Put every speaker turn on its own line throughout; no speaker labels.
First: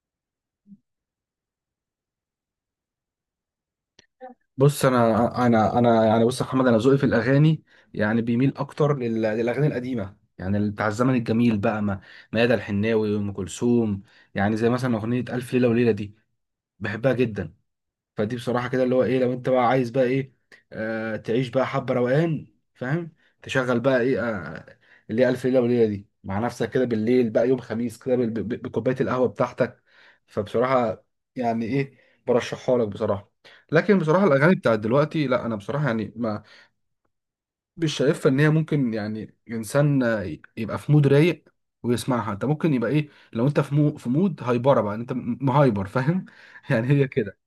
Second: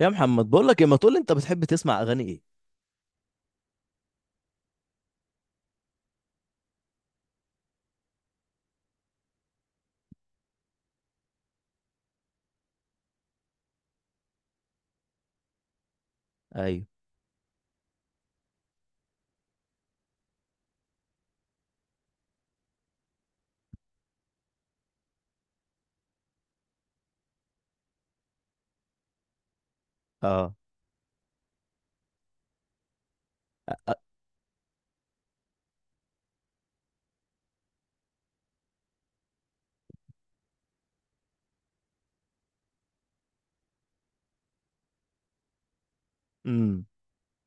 يا محمد، بقول لك إيه، ما تقول لي انت بتحب تسمع اغاني ايه؟
بص انا يعني، يا محمد، انا ذوقي في الاغاني، يعني بيميل اكتر للاغاني القديمه، يعني بتاع الزمن الجميل بقى، ما ميادة الحناوي وام كلثوم. يعني زي مثلا اغنيه الف ليله وليله دي،
ايوه.
بحبها جدا. فدي بصراحة كده اللي هو ايه، لو انت بقى عايز بقى ايه، تعيش بقى حبة روقان، فاهم، تشغل بقى ايه، اللي هي ألف ليلة وليلة دي، مع نفسك كده بالليل بقى يوم خميس كده بكوباية القهوة بتاعتك.
اه.
فبصراحة يعني ايه، برشحها لك بصراحة.
أ-
لكن بصراحة الأغاني بتاعت دلوقتي، لا أنا بصراحة يعني ما، مش شايفها إن هي ممكن، يعني إنسان يبقى في مود رايق ويسمعها. أنت ممكن يبقى إيه، لو أنت في مود هايبرة بقى، أنت مهايبر، فاهم.
امم
يعني هي كده.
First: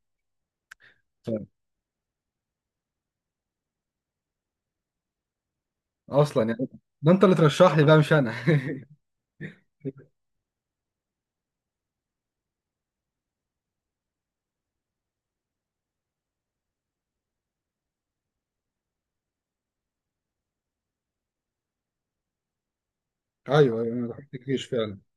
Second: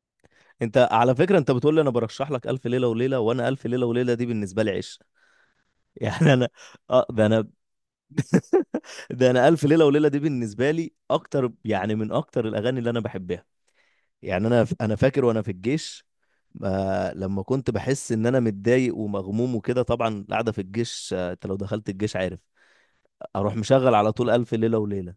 انت على فكره، انت بتقول لي انا برشح لك الف ليله وليله، وانا الف ليله وليله دي بالنسبه لي عشق. يعني
اصلا
انا
يعني
اه،
ده انت
ده
اللي
انا.
ترشح لي بقى مش انا.
ده انا الف ليله وليله دي بالنسبه لي اكتر، يعني من اكتر الاغاني اللي انا بحبها. يعني انا فاكر وانا في الجيش، لما كنت بحس ان انا متضايق ومغموم وكده، طبعا القعده في الجيش، انت لو دخلت الجيش عارف، اروح
ايوه ايوه،
مشغل
انا
على طول
دخلت
الف
الجيش
ليله
فعلا.
وليله.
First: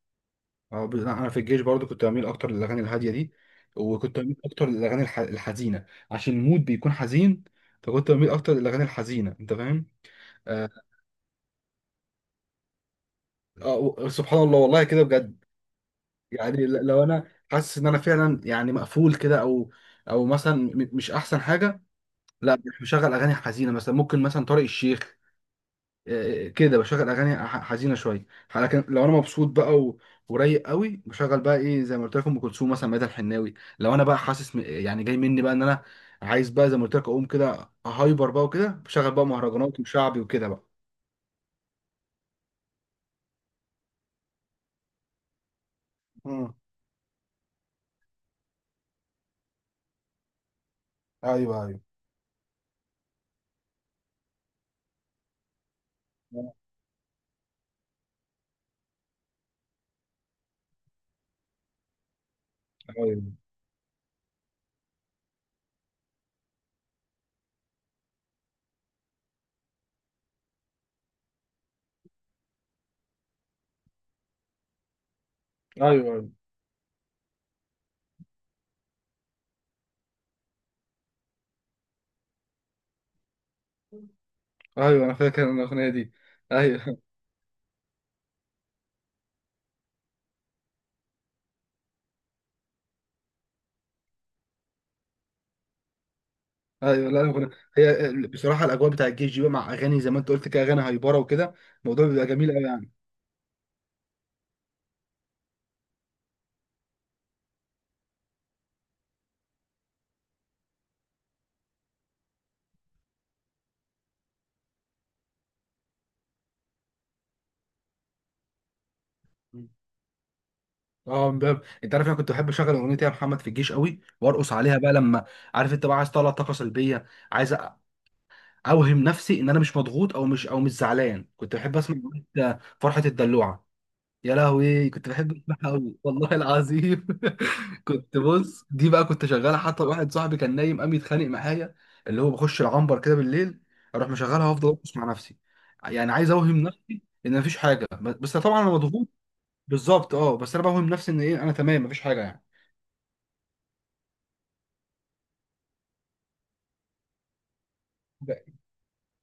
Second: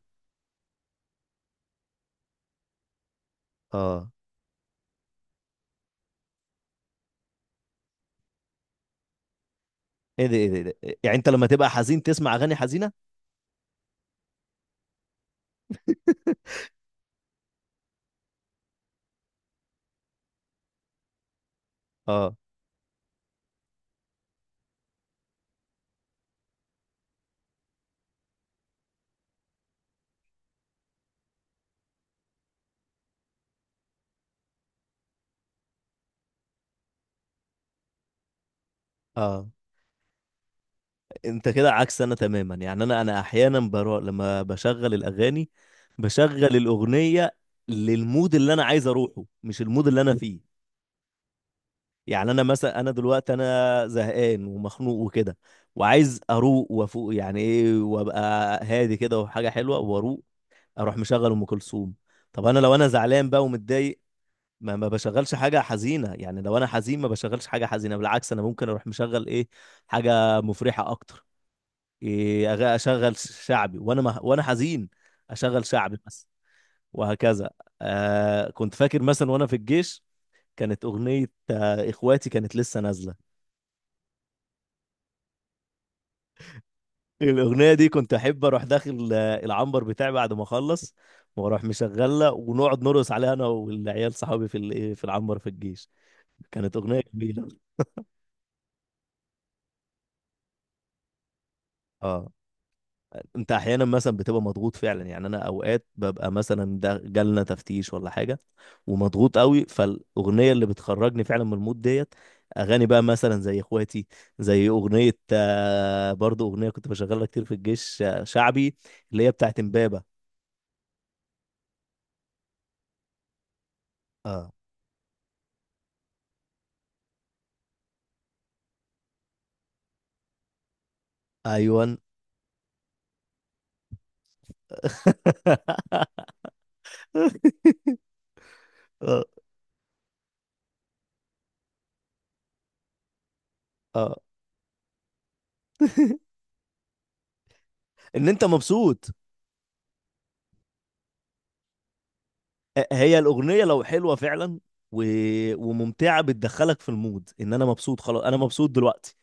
أه انا في الجيش برضو كنت بميل اكتر للاغاني الهاديه دي،
اه.
وكنت بميل اكتر للاغاني الحزينه عشان المود بيكون حزين، فكنت بميل اكتر للاغاني الحزينه، انت فاهم.
ايه ده ايه ده إيه
آه...
ده؟ يعني انت لما تبقى حزين تسمع اغاني حزينه؟
سبحان الله، والله كده بجد. يعني لو انا حاسس ان انا فعلا يعني مقفول كده، او او مثلا مش احسن حاجه،
اه.
لا مش مشغل اغاني حزينه، مثلا ممكن مثلا طارق الشيخ كده بشغل اغاني حزينه شويه. لكن لو انا مبسوط بقى، و، ورايق قوي بشغل بقى ايه زي ما قلت لكم، ام كلثوم مثلا، ميادة الحناوي. لو انا بقى حاسس يعني جاي مني بقى ان انا عايز بقى زي ما قلت لك اقوم كده هايبر بقى، وكده بشغل بقى
اه،
مهرجانات وشعبي وكده بقى.
انت كده عكس انا تماما. يعني انا احيانا برا لما بشغل الاغاني بشغل
مم.
الاغنيه للمود اللي انا عايز اروحه، مش المود اللي انا فيه.
ايوه ايوه
يعني انا مثلا، انا دلوقتي انا زهقان ومخنوق وكده، وعايز اروق وافوق، يعني ايه، وابقى هادي كده وحاجه حلوه واروق، اروح مشغل ام كلثوم. طب انا لو انا
ايوه
زعلان بقى ومتضايق، ما بشغلش حاجة حزينة. يعني لو أنا حزين ما بشغلش حاجة حزينة، بالعكس أنا ممكن أروح مشغل إيه، حاجة مفرحة أكتر. إيه، أشغل شعبي وأنا ما وأنا حزين، أشغل
ايوه
شعبي بس.
ايوه
وهكذا. آه، كنت فاكر مثلا وأنا في الجيش كانت أغنية إخواتي كانت لسه نازلة.
ايوه، انا فاكر أنا الاغنيه دي، ايوه
الأغنية دي كنت أحب أروح داخل العنبر بتاعي بعد ما أخلص، وأروح مشغلة ونقعد نرقص عليها أنا والعيال صحابي في إيه، في العنبر في الجيش. كانت أغنية
ايوه. لا
جميلة.
الأغنية- هي بصراحه الاجواء بتاع الجيش دي بقى مع اغاني زي ما انت قلت كده، اغاني هايبره وكده، الموضوع بيبقى
اه.
جميل قوي.
انت احيانا مثلا بتبقى مضغوط فعلا. يعني انا اوقات ببقى مثلا ده جالنا تفتيش ولا حاجه ومضغوط قوي، فالاغنيه اللي بتخرجني فعلا من المود ديت اغاني بقى مثلا زي اخواتي، زي اغنيه برضو اغنيه كنت بشغلها كتير في الجيش، شعبي، اللي هي بتاعت
يعني
امبابه.
اه امبابة، انت عارف انا كنت بحب اشغل اغنيه يا محمد في الجيش قوي
اه.
وارقص عليها بقى لما، عارف انت بقى عايز تطلع طاقه سلبيه، عايز اوهم نفسي ان انا مش مضغوط، او مش او مش زعلان. كنت بحب اسمع
ايوان.
أغنية فرحه الدلوعه. يا لهوي، كنت بحب اسمعها قوي والله العظيم. كنت بص دي بقى
اه.
كنت شغالها، حتى واحد صاحبي كان نايم قام يتخانق معايا، اللي هو بخش العنبر كده بالليل، اروح
اه.
مشغلها وافضل ارقص مع نفسي. يعني عايز اوهم نفسي ان مفيش حاجه،
ان
بس
انت
طبعا انا مضغوط.
مبسوط.
بالظبط اه، بس انا بوهم نفسي ان ايه، انا تمام مفيش حاجه يعني.
هي الاغنيه لو حلوه فعلا و... وممتعه، بتدخلك في المود ان انا مبسوط، خلاص انا
ده,
مبسوط دلوقتي.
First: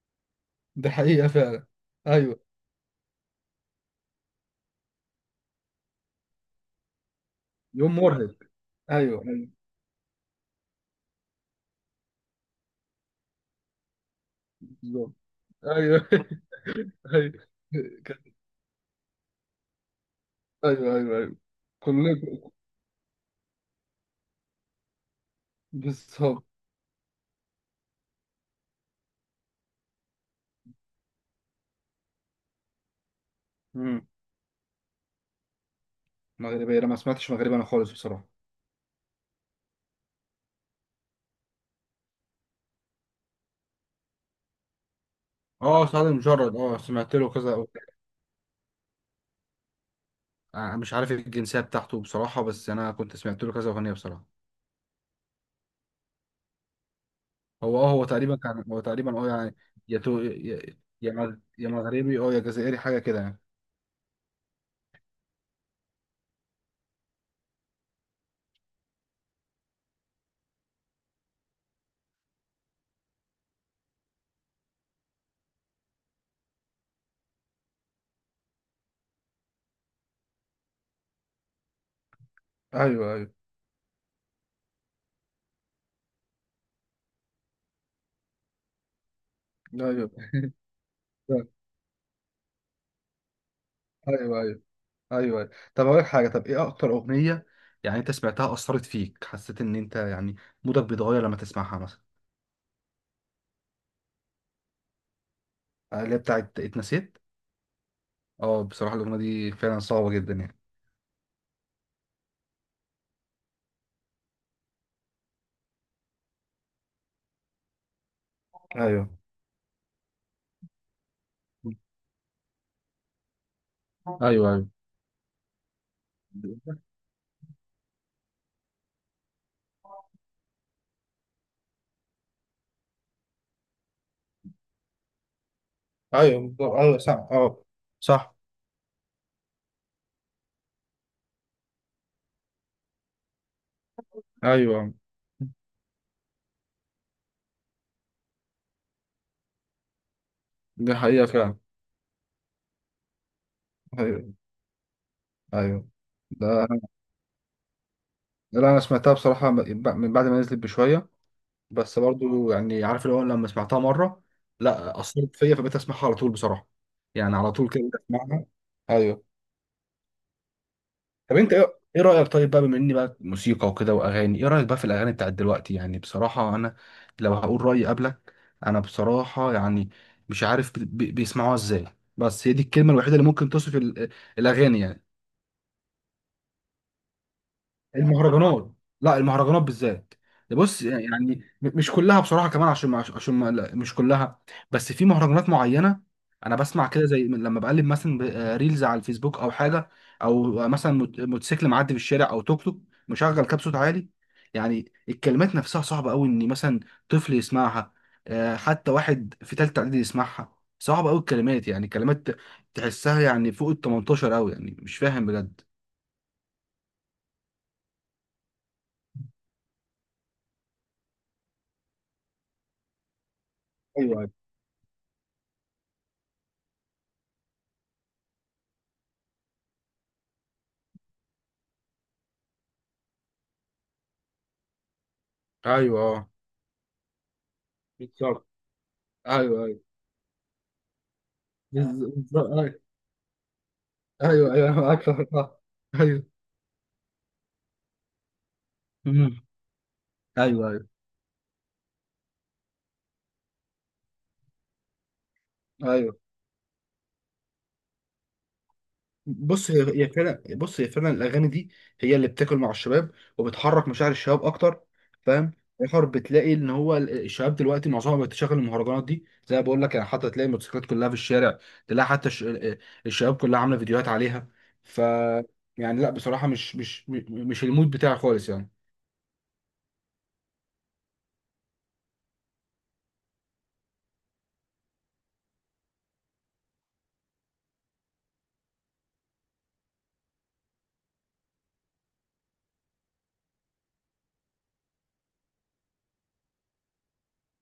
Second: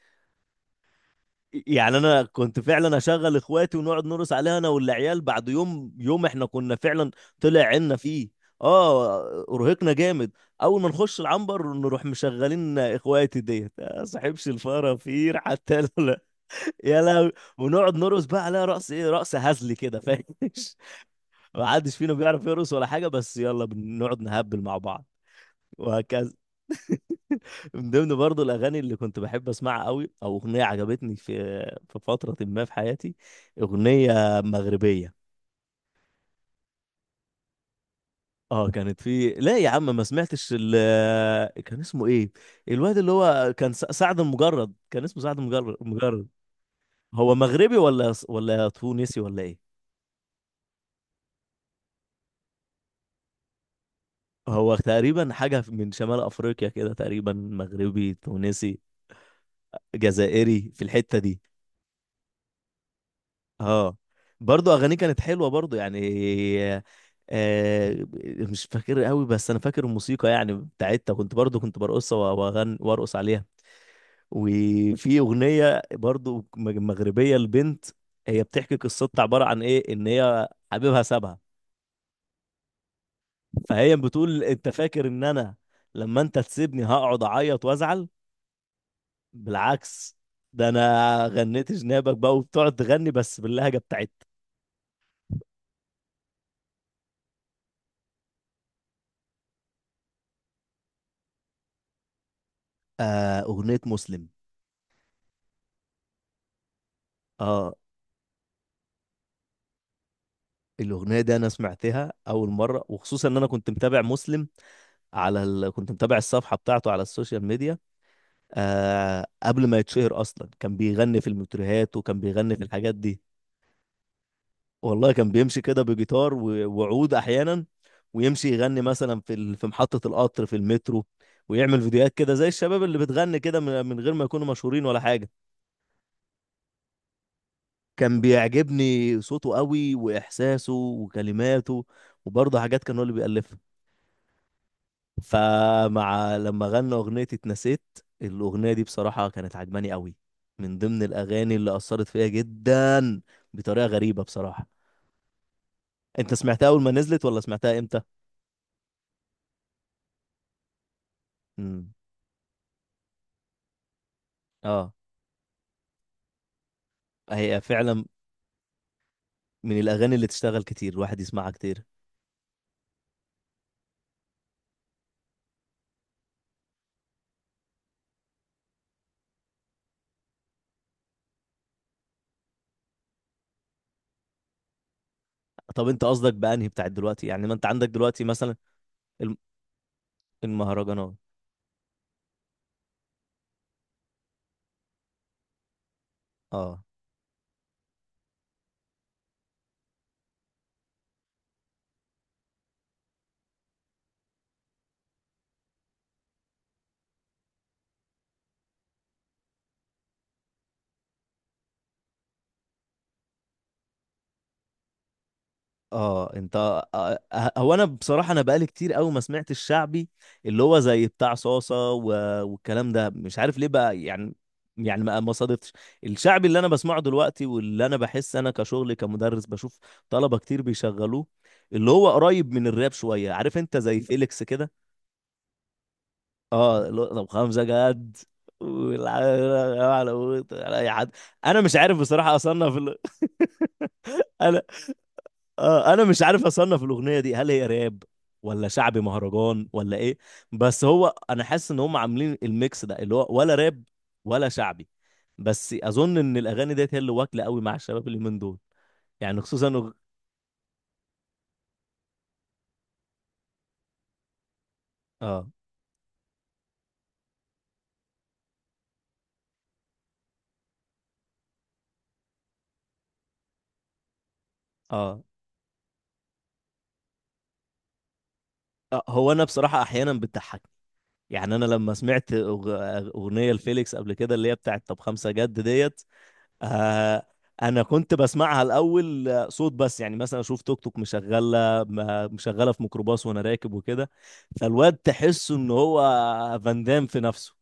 ده حقيقة فعلا.
يعني انا
ايوه،
كنت فعلا اشغل اخواتي ونقعد نرقص عليها انا والعيال بعد يوم احنا كنا فعلا طلع عنا
يوم
فيه.
مرهق،
اه.
ايوه ايوه،
ارهقنا جامد. اول ما نخش العنبر نروح مشغلين اخواتي ديت يا صاحبش
بالظبط،
الفرافير حتى.
ايوه
لا. يا لهوي.
ايوه.
ونقعد نرقص
كان-
بقى عليها رقص ايه، رقص هزلي كده، فاهم.
ايوه ايوه ايوه،
ما حدش فينا بيعرف
كلكم،
يرقص ولا حاجه، بس يلا، بنقعد نهبل مع بعض. وهكذا.
بالظبط.
من ضمن برضه الاغاني اللي كنت بحب اسمعها قوي او اغنيه عجبتني في في فتره ما في حياتي،
امم.
اغنيه مغربيه.
مغربية، انا ما سمعتش مغربي انا خالص بصراحة.
اه، كانت في، لا يا عم ما سمعتش كان اسمه ايه، الواد اللي هو كان سعد المجرد، كان اسمه سعد المجرد
اه سعد
مجرد.
المجرد، اه سمعت له
هو
كذا.
مغربي ولا تونسي ولا ايه؟
أنا مش عارف الجنسية بتاعته بصراحة، بس أنا كنت سمعت له كذا أغنية بصراحة.
هو تقريبا حاجه من شمال افريقيا كده، تقريبا
هو اه هو
مغربي،
تقريبا كان
تونسي،
هو تقريبا اه يعني، يا تو- يا
جزائري في
يا
الحته
مغ-
دي.
يا مغربي، اه يا جزائري، حاجة كده يعني.
اه. برضو اغانيه كانت حلوه برضو يعني. آه مش فاكر قوي، بس انا فاكر الموسيقى يعني بتاعتها، كنت برضو كنت برقصها واغن وارقص عليها. وفي اغنيه برضو مغربيه لبنت، هي بتحكي قصتها، عباره عن ايه، ان هي حبيبها سابها،
ايوه ايوه
فهي بتقول انت فاكر ان انا لما انت تسيبني هقعد اعيط وازعل،
ايوه
بالعكس، ده انا غنيت جنابك بقى، وبتقعد تغني بس باللهجه بتاعتها.
ايوه ايوه ايوه. طب اقول لك حاجه، طب ايه اكتر اغنيه يعني انت سمعتها، اثرت فيك، حسيت ان انت يعني مودك بيتغير لما تسمعها مثلا.
آه، اغنيه مسلم.
اللي هي بتاعت اتنسيت.
اه.
اه بصراحه الاغنيه دي فعلا صعبه جدا يعني.
الأغنية دي أنا سمعتها أول مرة، وخصوصا إن أنا كنت متابع مسلم على كنت متابع الصفحة بتاعته على السوشيال ميديا،
ايوه
قبل ما يتشهر أصلا كان بيغني في المترهات وكان بيغني في الحاجات دي.
ايوه ايوه
والله كان بيمشي كده بجيتار و... وعود أحيانا، ويمشي يغني مثلا في في محطة القطر في المترو، ويعمل فيديوهات كده زي الشباب اللي بتغني كده من... من غير ما يكونوا مشهورين ولا حاجة.
ايوه بالظبط. ايوه صح اه.
كان
صح،
بيعجبني صوته قوي، وإحساسه، وكلماته، وبرضه حاجات كان هو اللي بيألفها.
ايوه.
فمع لما غنى أغنية اتنسيت، الأغنية دي بصراحة كانت عجباني قوي، من
دي
ضمن
حقيقه
الأغاني
فعلا.
اللي أثرت فيا جدا بطريقة غريبة
ايوه
بصراحة.
ايوه.
أنت سمعتها
ده
أول ما نزلت، ولا سمعتها إمتى؟
لا انا سمعتها بصراحه من بعد ما نزلت بشويه،
امم.
بس برضو يعني عارف اللي هو لما سمعتها مره،
آه.
لا اثرت فيا فبقيت اسمعها على طول بصراحه، يعني على
هي
طول كده
فعلا
اسمعها. ايوه.
من الأغاني اللي تشتغل كتير، الواحد
طب
يسمعها
انت ايه،
كتير.
إيه رايك، طيب بقى بما اني بقى موسيقى وكده واغاني، ايه رايك بقى في الاغاني بتاعت دلوقتي، يعني بصراحه انا، لو هقول رايي قبلك، انا بصراحه يعني مش عارف بيسمعوها ازاي، بس هي دي الكلمه الوحيده اللي ممكن توصف الاغاني يعني،
طب أنت قصدك بأنهي بتاعت دلوقتي؟ يعني ما أنت عندك دلوقتي مثلا
المهرجانات، لا
الم-
المهرجانات بالذات. ده بص
المهرجانات.
يعني مش كلها بصراحه كمان، عشان لا، مش كلها، بس في مهرجانات معينه. انا
آه.
بسمع كده زي لما بقلب مثلا ريلز على الفيسبوك او حاجه، او مثلا موتوسيكل معدي في الشارع، او توك توك مشغل كاب صوت عالي. يعني الكلمات نفسها صعبه قوي ان مثلا طفل يسمعها، حتى واحد في تالتة اعدادي يسمعها، صعبه قوي الكلمات، يعني كلمات تحسها يعني فوق ال 18 قوي، يعني مش فاهم بجد.
اه. انت، هو انا بصراحه انا بقالي كتير قوي ما سمعت الشعبي، اللي هو زي بتاع صاصه و... والكلام ده، مش عارف ليه بقى
ايوه ايوه
يعني. يعني ما صادفتش. الشعبي اللي انا بسمعه دلوقتي واللي انا بحس انا كشغل كمدرس بشوف طلبه كتير بيشغلوه، اللي هو قريب من الراب شويه، عارف انت، زي فيليكس كده.
ايوه اه،
اه، اللي هو طب خمسه جد.
بالظبط،
والع-
ايوه ايوه.
على اي حد، انا مش عارف
بز-
بصراحه اصنف
ايوه ايوه
انا
ايوه، أنا معاك في الحوار.
انا مش
ايوه.
عارف اصنف الاغنيه دي هل هي راب ولا شعبي
أمم.
مهرجان ولا ايه.
ايوه
بس
ايوه
هو انا حاسس ان هم عاملين الميكس ده اللي هو ولا راب ولا شعبي. بس
ايوه.
اظن ان الاغاني ديت هي اللي واكله قوي مع الشباب اللي من دول، يعني خصوصا
بص هي هي فعلا بص هي فعلا الاغاني دي هي اللي بتاكل مع الشباب، وبتحرك مشاعر الشباب اكتر،
اه.
فاهم. اخر بتلاقي ان هو الشباب دلوقتي معظمهم بتشغل المهرجانات دي زي ما بقول لك يعني، حتى تلاقي الموتوسيكلات كلها في الشارع، تلاقي حتى الشباب كلها عامله فيديوهات عليها. ف
اه.
يعني لا بصراحه مش المود بتاعي خالص يعني.
هو انا بصراحه احيانا بتضحكني. يعني انا لما سمعت اغنيه لفيليكس قبل كده اللي هي بتاعت طب خمسه جد ديت، آه انا كنت بسمعها الاول، صوت بس، يعني مثلا اشوف توك توك مشغله في ميكروباص وانا راكب وكده، فالواد تحسه ان هو فان دام في نفسه،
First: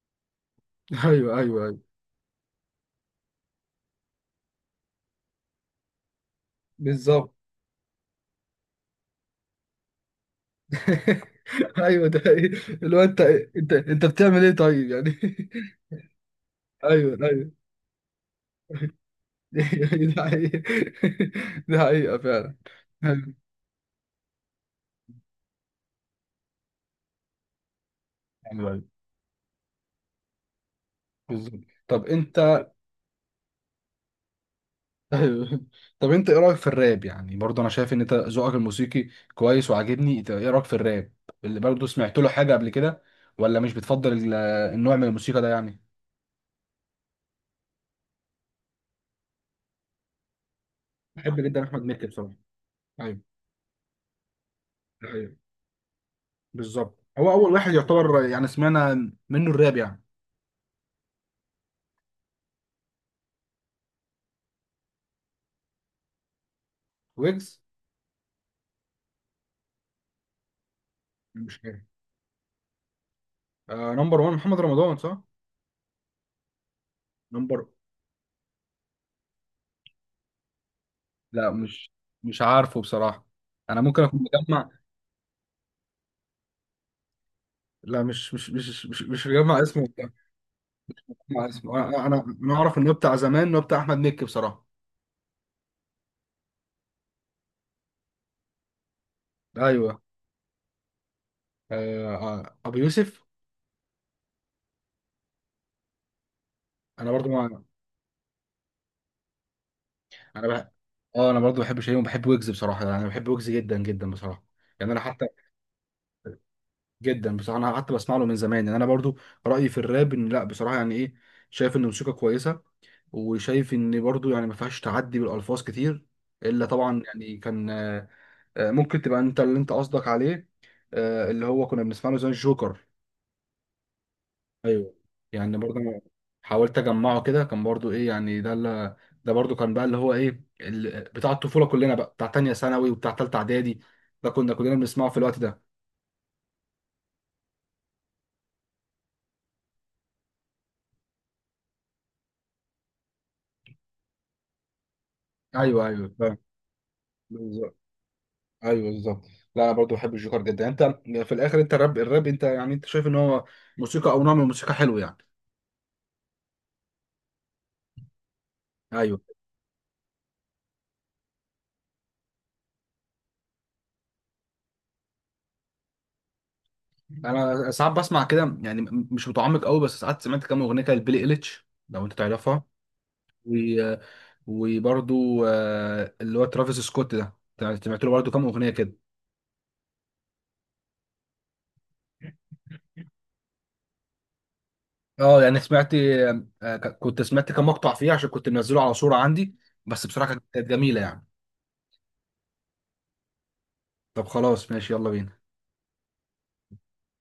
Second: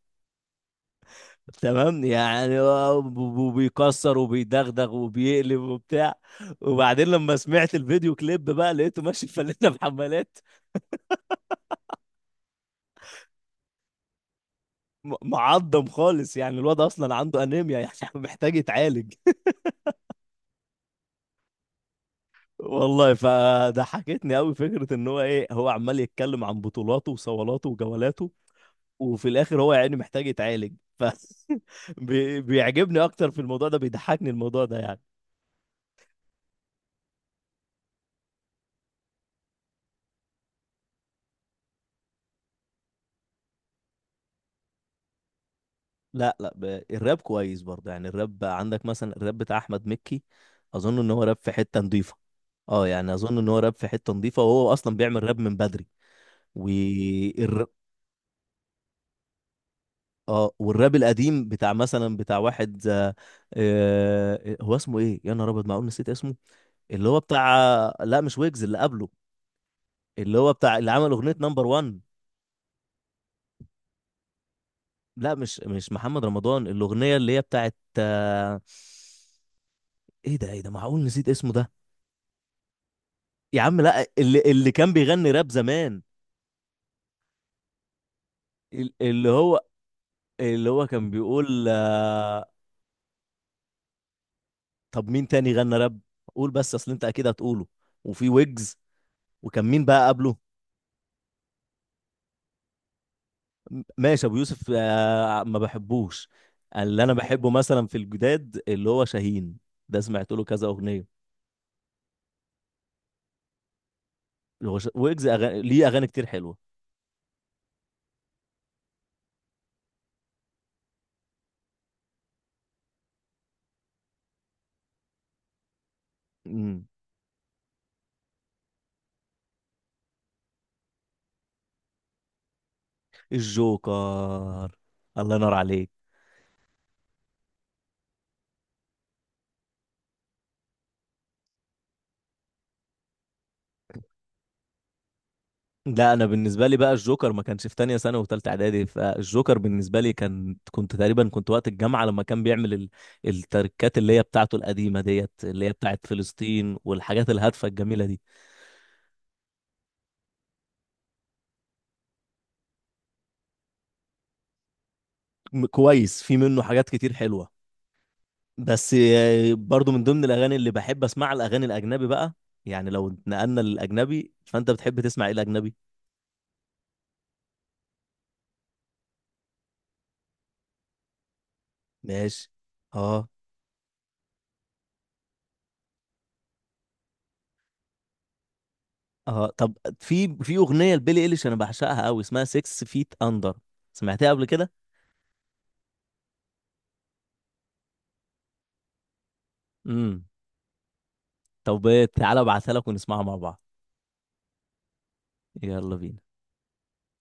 ايوه ايوه ايوه،
تمام، يعني هو بيكسر وبيدغدغ وبيقلب وبتاع، وبعدين
بالظبط.
لما سمعت الفيديو كليب بقى، لقيته ماشي فلنا بحمالات.
ايوه، ده حقيقي. اللي هو انت بتعمل ايه طيب يعني.
معضم خالص يعني، الواد
ايوه
اصلا عنده
ايوه
انيميا يعني، محتاج يتعالج.
ده حقيقة. ده حقيقة فعلا.
والله
ايوه
فضحكتني قوي فكره ان هو ايه، هو عمال يتكلم عن بطولاته وصولاته وجولاته،
ايوه،
وفي الاخر هو يعني محتاج يتعالج. ف
بالظبط. طب انت
بيعجبني اكتر في الموضوع ده، بيضحكني الموضوع ده يعني.
ايوه، طب انت ايه رايك في الراب، يعني برضه انا شايف ان انت ذوقك الموسيقي كويس وعاجبني، انت ايه رايك في الراب اللي برضه سمعت له حاجه قبل كده، ولا مش بتفضل النوع من الموسيقى ده يعني.
لا لا ب... الراب كويس برضه. يعني الراب عندك مثلا الراب بتاع احمد مكي، اظن ان هو راب
بحب
في
جدا
حته
احمد مكي
نظيفه.
بصراحه.
اه، يعني
ايوه،
اظن ان هو راب في حته نظيفه، وهو اصلا
ده
بيعمل
حقيقة.
راب من بدري.
بالظبط، هو اول
والر...
واحد يعتبر يعني سمعنا منه الراب يعني.
اه، والراب القديم بتاع مثلا بتاع واحد هو اسمه ايه، يا نهار ابيض معقول نسيت اسمه، اللي هو بتاع،
ويجز،
لا مش ويجز، اللي قبله، اللي هو بتاع اللي عمل اغنيه
مش
نمبر
عارف.
1.
آه نمبر 1 محمد رمضان صح؟
لا مش مش محمد رمضان، الاغنيه اللي هي
نمبر
بتاعت ايه ده ايه ده معقول نسيت
لا،
اسمه ده.
مش مش عارفه بصراحة.
يا عم
أنا ممكن
لا،
أكون
اللي
مجمع.
اللي كان بيغني راب زمان،
لا مش
اللي هو،
مجمع اسمه،
اللي هو كان بيقول
أنا أعرف إنه بتاع زمان إنه بتاع أحمد مكي بصراحة.
طب مين تاني غنى راب؟ قول بس اصل انت اكيد هتقوله. وفي ويجز، وكان مين
أيوه،
بقى قبله؟
آه أبو يوسف.
ماشي ابو يوسف، ما بحبوش. اللي
أنا
انا
برضو
بحبه
مع.
مثلا في الجداد اللي هو شاهين، ده سمعت له
أنا
كذا
بح.
اغنيه.
أنا برضو بحب شيء، وبحب ويجز بصراحة يعني، أنا بحب ويجز جدا جدا بصراحة. يعني أنا حتى
ويجز أغاني، ليه اغاني كتير حلوه.
جدا بصراحة، أنا حتى بسمع له من زمان يعني، أنا برضو رأيي في الراب إن لا بصراحة يعني إيه، شايف إن موسيقى كويسة وشايف ان برضو يعني ما فيهاش تعدي بالالفاظ كتير، الا
امم.
طبعا يعني كان ممكن تبقى انت اللي انت قصدك عليه، اللي هو كنا بنسمع له زي الجوكر.
الجوكر.
ايوه.
الله ينور
يعني برضو
عليك.
أنا حاولت اجمعه كده، كان برضو ايه يعني ده اللي، ده برضو كان بقى اللي هو ايه بتاع الطفوله كلنا بقى، بتاع تانية ثانوي وبتاع تالتة اعدادي، ده كنا كلنا بنسمعه في الوقت ده.
لا انا بالنسبه لي بقى الجوكر ما كانش في تانية ثانوي وثالثه اعدادي، فالجوكر بالنسبه لي كان، كنت تقريبا كنت وقت الجامعه لما كان بيعمل التركات اللي هي بتاعته القديمه ديت، اللي هي
ايوه
بتاعت
ايوه، فاهم،
فلسطين والحاجات الهادفه
بالظبط،
الجميله دي.
ايوه بالظبط. لا انا برضو بحب الجوكر جدا. انت في الاخر انت الراب انت يعني انت شايف ان هو موسيقى او نوع من الموسيقى حلو يعني.
كويس، في منه حاجات كتير حلوه. بس
ايوه،
برضو من ضمن الاغاني اللي بحب اسمعها الاغاني الاجنبي بقى. يعني لو نقلنا للاجنبي، فانت بتحب تسمع ايه الاجنبي؟
انا ساعات بسمع كده يعني مش متعمق قوي، بس ساعات سمعت كام اغنيه كده لبيلي إيليتش لو انت
ماشي.
تعرفها.
اه.
و، وبرضو اللي هو ترافيس سكوت ده سمعت له برضو كام اغنيه كده.
اه، طب في في اغنيه لبيلي ايليش انا بعشقها قوي اسمها 6 فيت اندر، سمعتها قبل كده؟
اه يعني سمعت كنت سمعت كام مقطع فيه عشان كنت منزله على صوره عندي، بس
امم.
بصراحه كانت جميله يعني.
طب تعالى ابعتها لك ونسمعها مع بعض.
طب خلاص ماشي، يلا بينا.
يلا بينا.